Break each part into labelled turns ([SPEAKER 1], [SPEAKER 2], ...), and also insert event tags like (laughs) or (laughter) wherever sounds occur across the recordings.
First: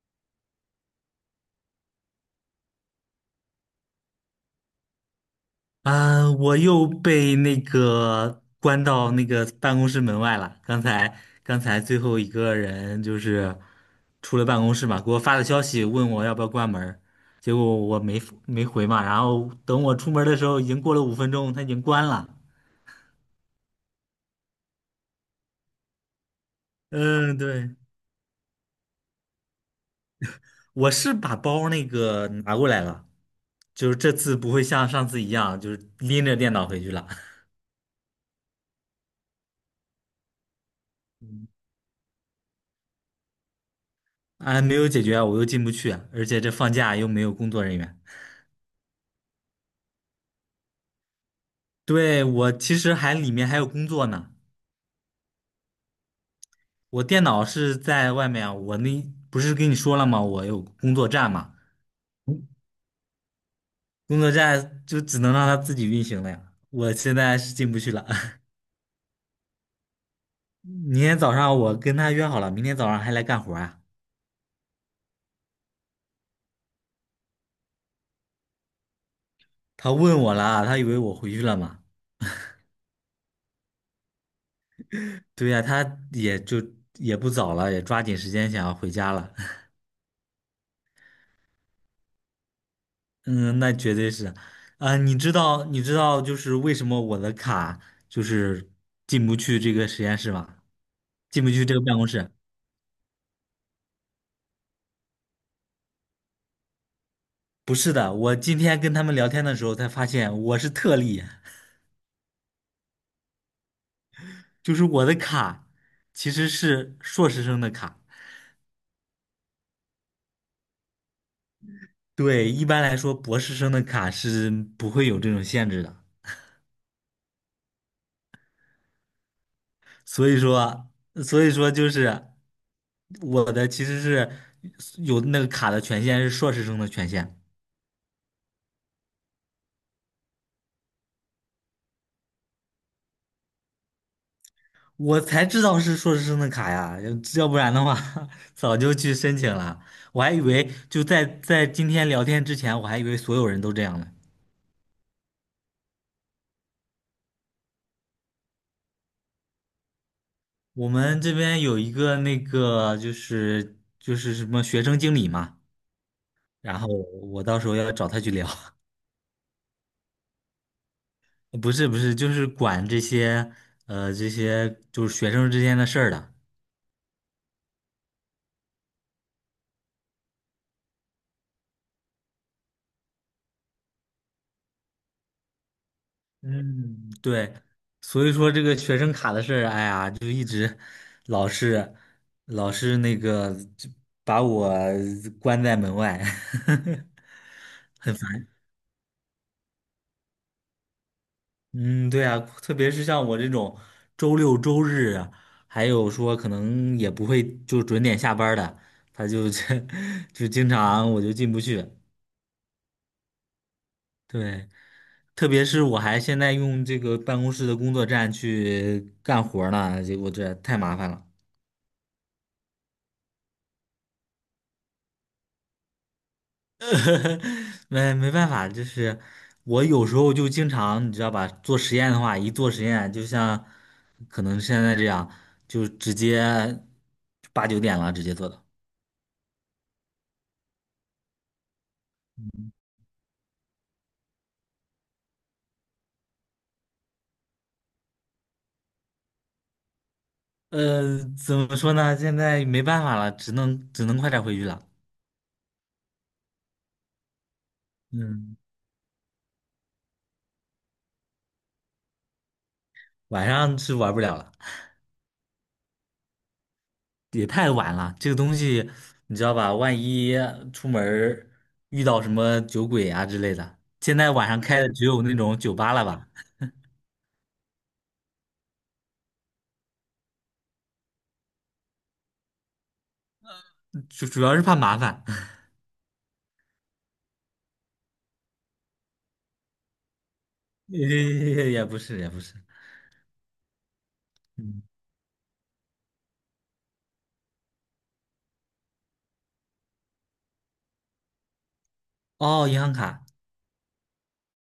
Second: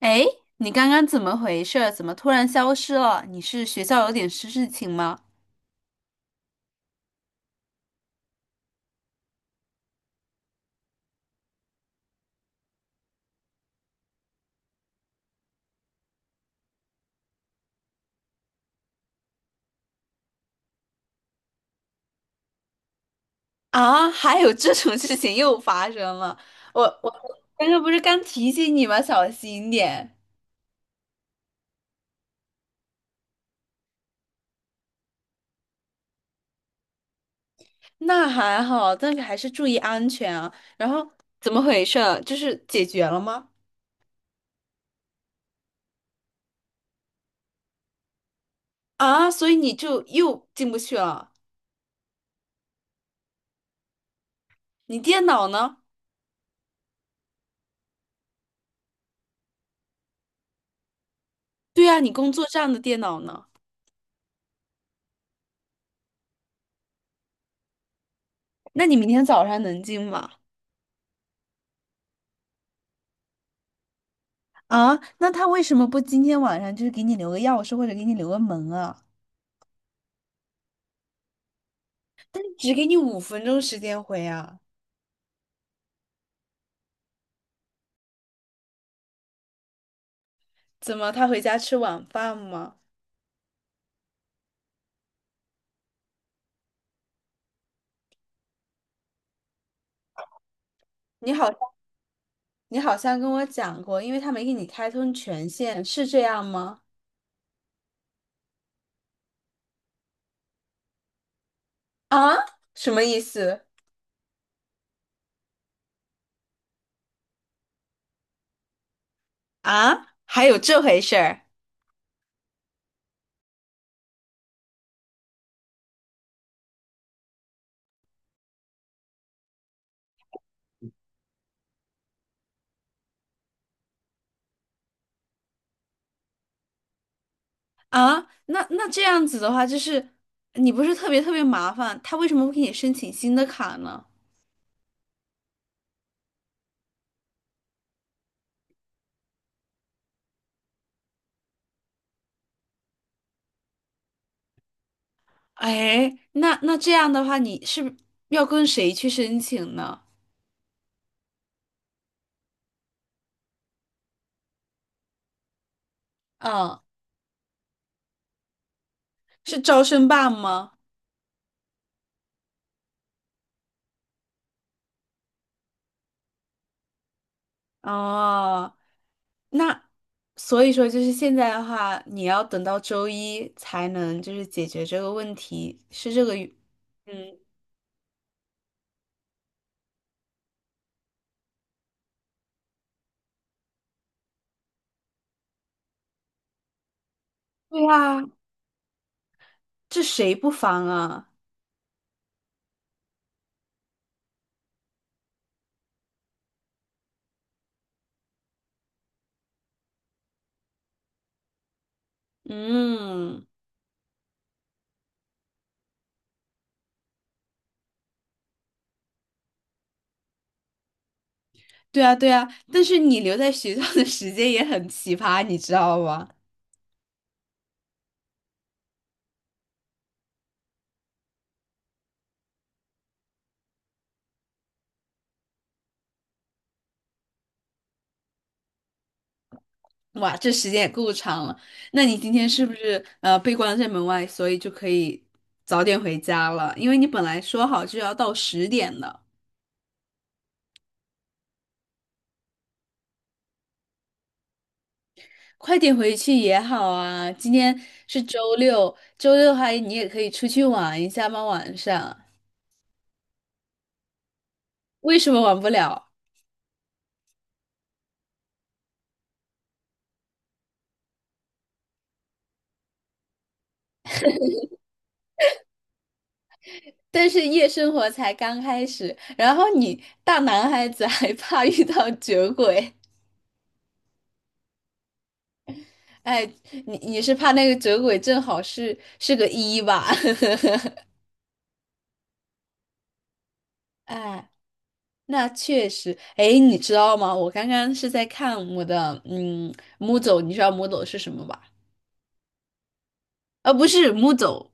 [SPEAKER 1] 哎，你刚刚怎么回事儿怎么突然消失了？你是学校有点事事情吗？
[SPEAKER 2] 啊，我又被那个关到那个办公室门外了。刚才最后一个人就是出了办公室嘛，给我发的消息问我要不要关门儿，结果我没回嘛。然后等我出门儿的时候，已经过了5分钟，他已经关了。
[SPEAKER 1] 啊，还有这种事情又发生了！我
[SPEAKER 2] 嗯，
[SPEAKER 1] 刚
[SPEAKER 2] 对，
[SPEAKER 1] 刚不是刚提醒你吗？小心点。
[SPEAKER 2] 我是把包那个拿过来了，就是这次不会像上次一样，就是拎着电脑回去了。(laughs)
[SPEAKER 1] 那还好，但是还是注意安全啊。然后怎么回事儿就是解决了吗？
[SPEAKER 2] 啊，没有解决啊，我又进不去啊，而且这放假又没有工作人员。
[SPEAKER 1] 啊，所以你就又进不去了。
[SPEAKER 2] 对，我其实还里面还有工作呢。
[SPEAKER 1] 你电脑呢？
[SPEAKER 2] 我电脑是在外面啊，我那不是跟你说了吗？我有工作站嘛，
[SPEAKER 1] 对啊，你工作站的电脑呢？
[SPEAKER 2] 工作站就只能让它自己运行了呀。我现在是进不去了。
[SPEAKER 1] 那你明天早上能进吗？
[SPEAKER 2] (laughs) 明天早上我跟他约好了，明天早上还来干活啊。
[SPEAKER 1] 啊，那他为什么不今天晚上就是给你留个钥匙或者给你留个门啊？
[SPEAKER 2] 他问我了，他以为我回去了嘛？
[SPEAKER 1] 只给你5分钟时间回啊？
[SPEAKER 2] 对呀，他也不早了，也抓紧时间想要回家了。
[SPEAKER 1] 怎么他回家吃晚饭吗？
[SPEAKER 2] 嗯，那绝对是。啊、你知道，你知道，就是为什么我的卡就是进不去这个实验室吗？
[SPEAKER 1] 你
[SPEAKER 2] 进
[SPEAKER 1] 好
[SPEAKER 2] 不
[SPEAKER 1] 像，
[SPEAKER 2] 去这个办公室？
[SPEAKER 1] 你好像跟我讲过，因为他没给你开通权限，是这样吗？
[SPEAKER 2] 不是的，我今天跟他们聊天的时候才发现我是特例。
[SPEAKER 1] 啊？什么意思？
[SPEAKER 2] (laughs) 就是我的卡其实是硕士生的卡。
[SPEAKER 1] 啊？还有这回事儿
[SPEAKER 2] 对，一般来说，博士生的卡是不会有这种限制的，所以说，所以说就是我的其实是有那个卡的权限是硕士生的权限。
[SPEAKER 1] 啊？那那这样子的话，就是你不是特别特别麻烦，他为什么不给你申请新的卡呢？
[SPEAKER 2] 我才知道是硕士生的卡呀，要不然的话 (laughs) 早就去申请了。我还以为就在今天聊天之前，我还以为所有人都这样呢。
[SPEAKER 1] 哎，那那这样的话，你是要跟谁去申请呢？
[SPEAKER 2] 我们这边有一个那个就是什么学生经理嘛，然
[SPEAKER 1] 啊，
[SPEAKER 2] 后我到时候要找他去聊。(laughs)
[SPEAKER 1] 是招生办吗？
[SPEAKER 2] 不是不是，就是管这些就是学生之间的事儿的。
[SPEAKER 1] 哦，那所以说，就是现在的话，你要等到周一才能就是解决这个问题，是这个原
[SPEAKER 2] 嗯，
[SPEAKER 1] 嗯，
[SPEAKER 2] 对，所以说这个学生卡的事儿，哎呀，就一直老是老是那个就把我关在门外，
[SPEAKER 1] 对
[SPEAKER 2] (laughs) 很
[SPEAKER 1] 啊，
[SPEAKER 2] 烦。
[SPEAKER 1] 这谁不防啊？
[SPEAKER 2] 嗯，对啊，特别是像我这种周六周日啊，还有说可能也不会就准点下班儿的，他就 (laughs) 就经常我就进不去。
[SPEAKER 1] 嗯，
[SPEAKER 2] 对，特别是我还现在用这个办公室的工作站去干活儿呢，结果这太麻烦了。
[SPEAKER 1] 对啊，对啊，但是你留在学校的时间也很奇葩，你知道吗？
[SPEAKER 2] (laughs) 没办法，就是我有时候就经常，你知道吧，做实验的话，一做实验，就像可能现在这样，就直接八九点了，直接做的。
[SPEAKER 1] 哇，这时间也够长了。那你今天是不是被关在门外，所以就可以早点回家了？因为你本来说好是要到10点的。
[SPEAKER 2] 怎么说呢？现在没办法了，只能快点回去了。
[SPEAKER 1] 快点回去也好啊。今天是周
[SPEAKER 2] 嗯，
[SPEAKER 1] 六，周六的话你也可以出去玩一下嘛，晚上。
[SPEAKER 2] 晚上是玩不了了，
[SPEAKER 1] 为什么玩不了？
[SPEAKER 2] 也太晚了。这个东西你知道吧？万一出门儿遇到什么酒鬼啊之类的，现在晚上开的只有那种酒吧了吧？
[SPEAKER 1] 但是夜生活才刚开始，然后你大男孩子还 (laughs) 怕遇到酒鬼，
[SPEAKER 2] 主要是怕麻烦。
[SPEAKER 1] 哎，你你是怕那个酒鬼正好是个一吧？
[SPEAKER 2] (laughs) 也不是也不是。
[SPEAKER 1] (laughs) 哎，
[SPEAKER 2] 嗯。
[SPEAKER 1] 那确实，哎，你知道吗？我刚刚是在看我的m o o d l 你知道 m o o d l 是什么吧？
[SPEAKER 2] 哦，银行卡。
[SPEAKER 1] 不是木走，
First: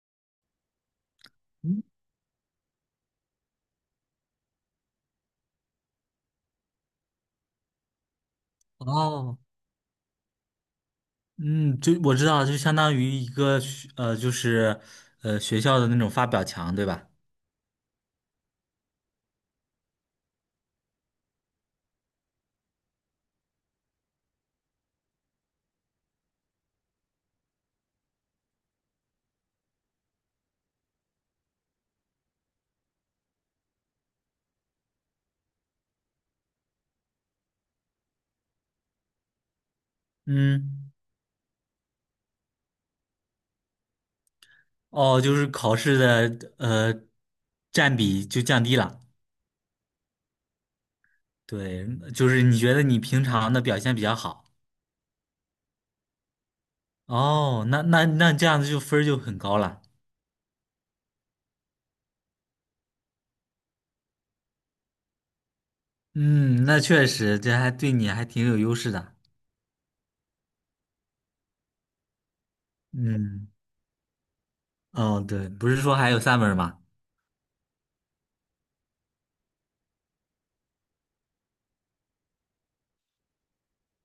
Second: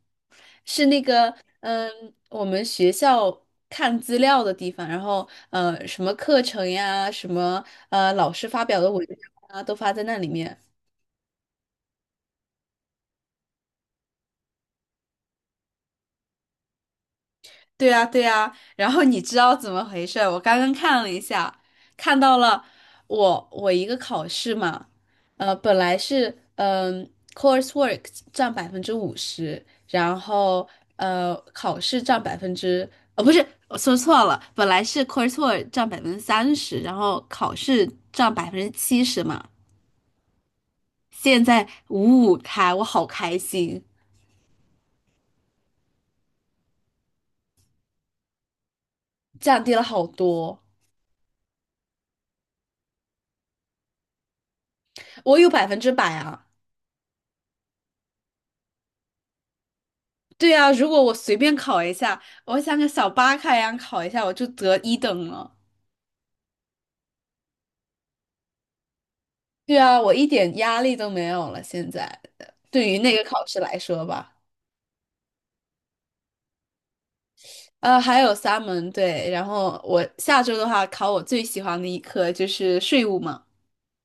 [SPEAKER 1] 是那个
[SPEAKER 2] 嗯。
[SPEAKER 1] 我们学校看资料的地方，然后什么课程呀，什么老师发表的文章
[SPEAKER 2] 哦。
[SPEAKER 1] 啊，都发在那里面。
[SPEAKER 2] 嗯，就我知道了，就相当于一个就是学校的那种发表墙，对吧？
[SPEAKER 1] 对呀，对呀，然后你知道怎么回事？我刚刚看了一下，看到了我一个考试嘛，本来是coursework 占50%，然后考试占百分之不是我说错了，本来是 coursework 占30%，然后考试占70%嘛，
[SPEAKER 2] 嗯。
[SPEAKER 1] 现在五五开，我好开心，
[SPEAKER 2] 哦，就是考试的占比就降低了。
[SPEAKER 1] 降低了好多，
[SPEAKER 2] 对，就是你觉得你平常的表现比较好。
[SPEAKER 1] 我有100%啊。
[SPEAKER 2] 哦，那这样子就分儿就很高了。
[SPEAKER 1] 对啊，如果我随便考一下，我像个小巴卡一样考一下，我就得一等了。
[SPEAKER 2] 嗯，那确实这还对你还挺有优势的。
[SPEAKER 1] 对啊，我一点压力都没有了。现在对于那个考
[SPEAKER 2] 嗯。
[SPEAKER 1] 试来说吧，
[SPEAKER 2] 哦，对，不是说还有3门儿吗？
[SPEAKER 1] 还有3门对，然后我下周的话考我最喜欢的一科就是税务嘛，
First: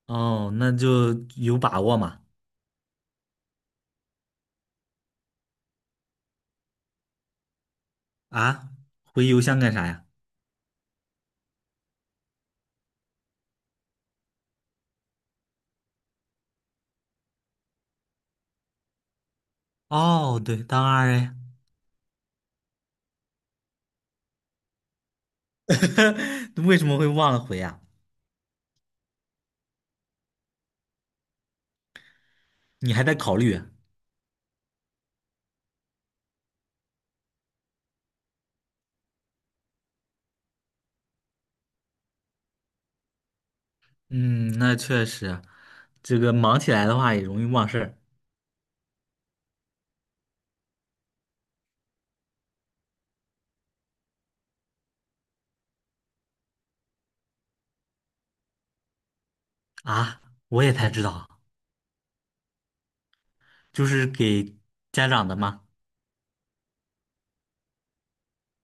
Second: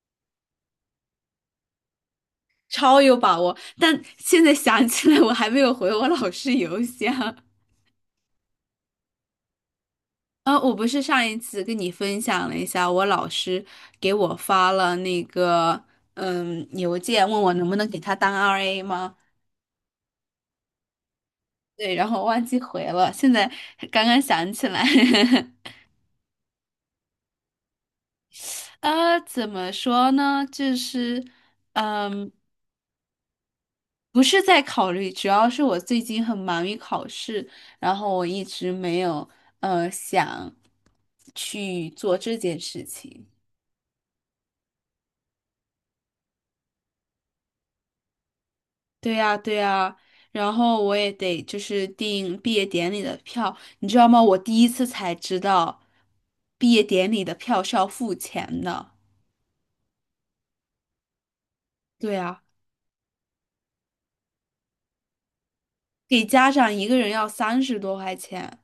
[SPEAKER 2] 哦，那就有把握嘛。
[SPEAKER 1] 超有把握。但现在想起来，我还没有回我老师邮箱。
[SPEAKER 2] 啊，回邮箱干啥呀？
[SPEAKER 1] 我不是上一次跟你分享了一下，我老师给我发了那个邮件，问我能不能给他当 RA 吗？
[SPEAKER 2] 哦，对，当然呀。
[SPEAKER 1] 对，然后忘记回了，现在刚刚想起来。(laughs)
[SPEAKER 2] (laughs) 为什么会忘了回呀？
[SPEAKER 1] 怎么说呢？就是，嗯，
[SPEAKER 2] 你还在考虑啊？
[SPEAKER 1] 不是在考虑，主要是我最近很忙于考试，然后我一直没有想去做这件事情。
[SPEAKER 2] 嗯，那确实，这个忙起来的话也容易忘事儿
[SPEAKER 1] 对呀，对呀，然后我也得就是订毕业典礼的票，你知道吗？我第一次才知道，毕业典礼的票是要付钱的。
[SPEAKER 2] 啊。我也才知道，
[SPEAKER 1] 对呀。
[SPEAKER 2] 就是给家长的嘛。
[SPEAKER 1] 给家长一个人要30多块钱，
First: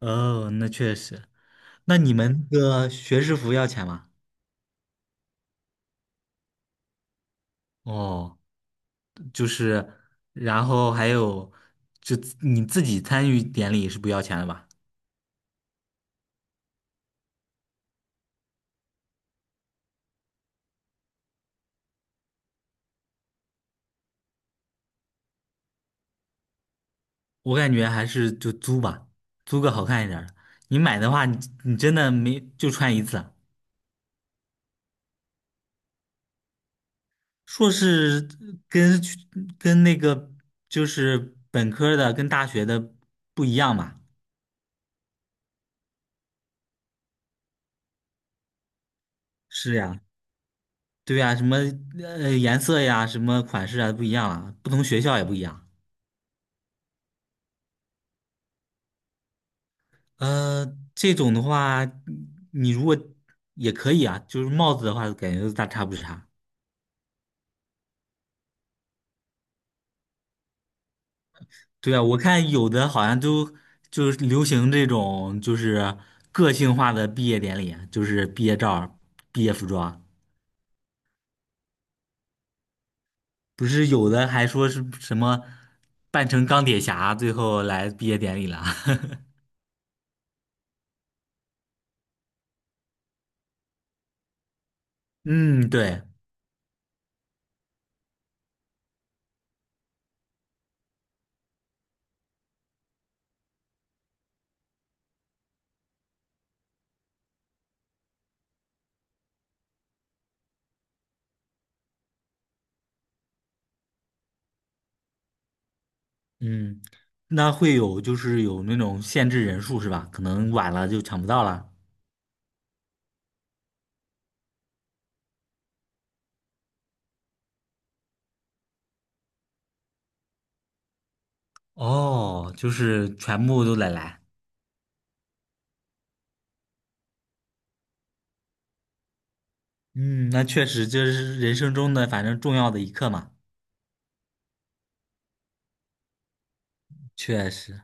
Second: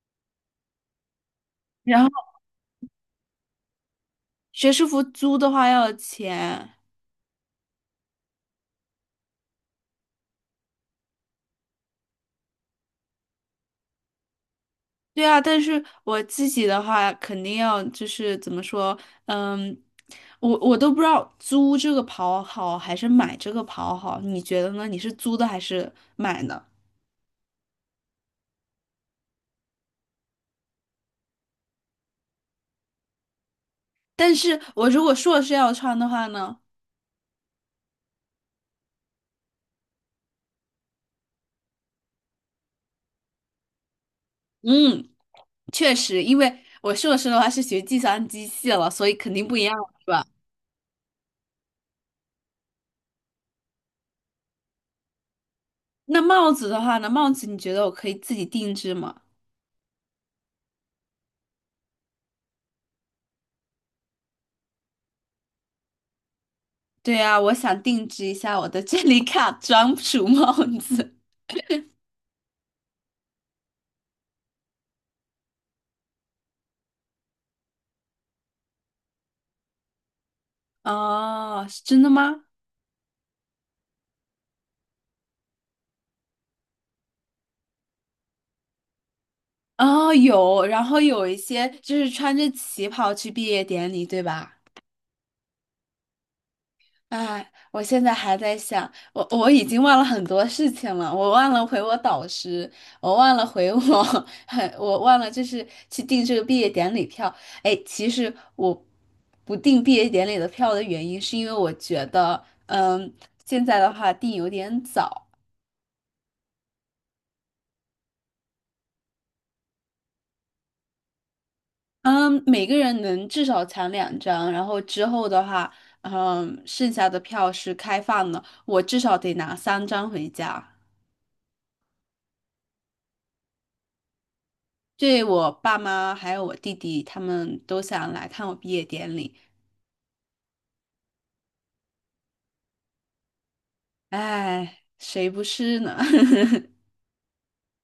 [SPEAKER 2] 哦，那确实。那
[SPEAKER 1] 然后
[SPEAKER 2] 你们那个学士服要钱吗？
[SPEAKER 1] 学士服租的话要钱。
[SPEAKER 2] 哦，就是，然后还有，就你自己参与典礼是不要钱的吧？
[SPEAKER 1] 对啊，但是我自己的话肯定要就是怎么说，嗯，我都不知道租这个袍好还是买这个袍好，你觉得呢？你是租的还是买呢？
[SPEAKER 2] 我感觉还是就租吧，租个好看一点儿的。你买的话，你真的没就穿一次啊。
[SPEAKER 1] 但是我如果硕士要穿的话呢，
[SPEAKER 2] 硕士跟跟那个就是本科的跟大学的不一样嘛？
[SPEAKER 1] 嗯，确实，因为我硕士的话是学计算机系了，所以肯定不一
[SPEAKER 2] 是
[SPEAKER 1] 样了
[SPEAKER 2] 呀，
[SPEAKER 1] 是吧？
[SPEAKER 2] 对呀，什么颜色呀，什么款式啊不一样啊，不同学校也不一样。
[SPEAKER 1] 那帽子的话呢，帽子你觉得我可以自己定制吗？
[SPEAKER 2] 这种的话，你如果也可以啊，就是帽子的话，感觉都大差不差。
[SPEAKER 1] 对呀，我想定制一下我的 (laughs) 这里卡专属帽子。
[SPEAKER 2] 对啊，我看有的好像都就是流行这种就是个性化的毕业典礼，就是毕业照儿毕业服装。
[SPEAKER 1] 哦，是真的吗？
[SPEAKER 2] 不是有的还说是什么扮成钢铁侠，最后来毕业典礼了。(laughs)
[SPEAKER 1] 哦，有，然后有一些就是穿着旗袍去毕业典礼，对吧？
[SPEAKER 2] 嗯，对。
[SPEAKER 1] 哎，我现在还在想，我已经忘了很多事情了，我忘了回我导师，我忘了回我，(laughs) 我忘了就是去订这个毕业典礼票。哎，其实我不订毕业典礼的票的原因，是因为我觉得，嗯，现在的话订有点早。
[SPEAKER 2] 嗯，那会有就是有那种限制人数是吧？可能晚了就抢不到了。
[SPEAKER 1] 嗯，每个人能至少抢2张，然后之后的话，嗯，剩下的票是开放的，我至少得拿3张回家。
[SPEAKER 2] 哦，就是全部都得来。
[SPEAKER 1] 对我爸妈还有我弟弟，他们都想来看我毕业典礼，
[SPEAKER 2] 嗯，那确实就是人生中的反正重要的一刻嘛。
[SPEAKER 1] 哎，谁不是呢？(laughs)
[SPEAKER 2] 确实。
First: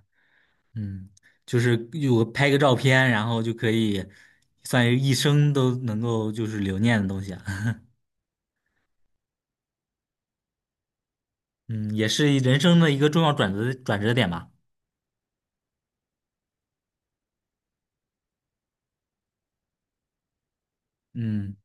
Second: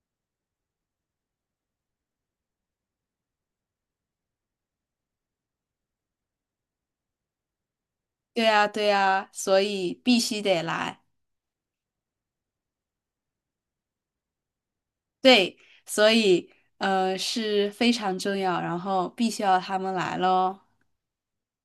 [SPEAKER 2] 嗯，就是有拍个照片，然后就可以算是一生都能够就是留念的东西啊。(laughs)
[SPEAKER 1] 对呀，对呀，所以必须得来。
[SPEAKER 2] 嗯，也是人生的一个重要转折点吧。
[SPEAKER 1] 对，所以是非常重要，然后必须要他们来咯。
[SPEAKER 2] 嗯。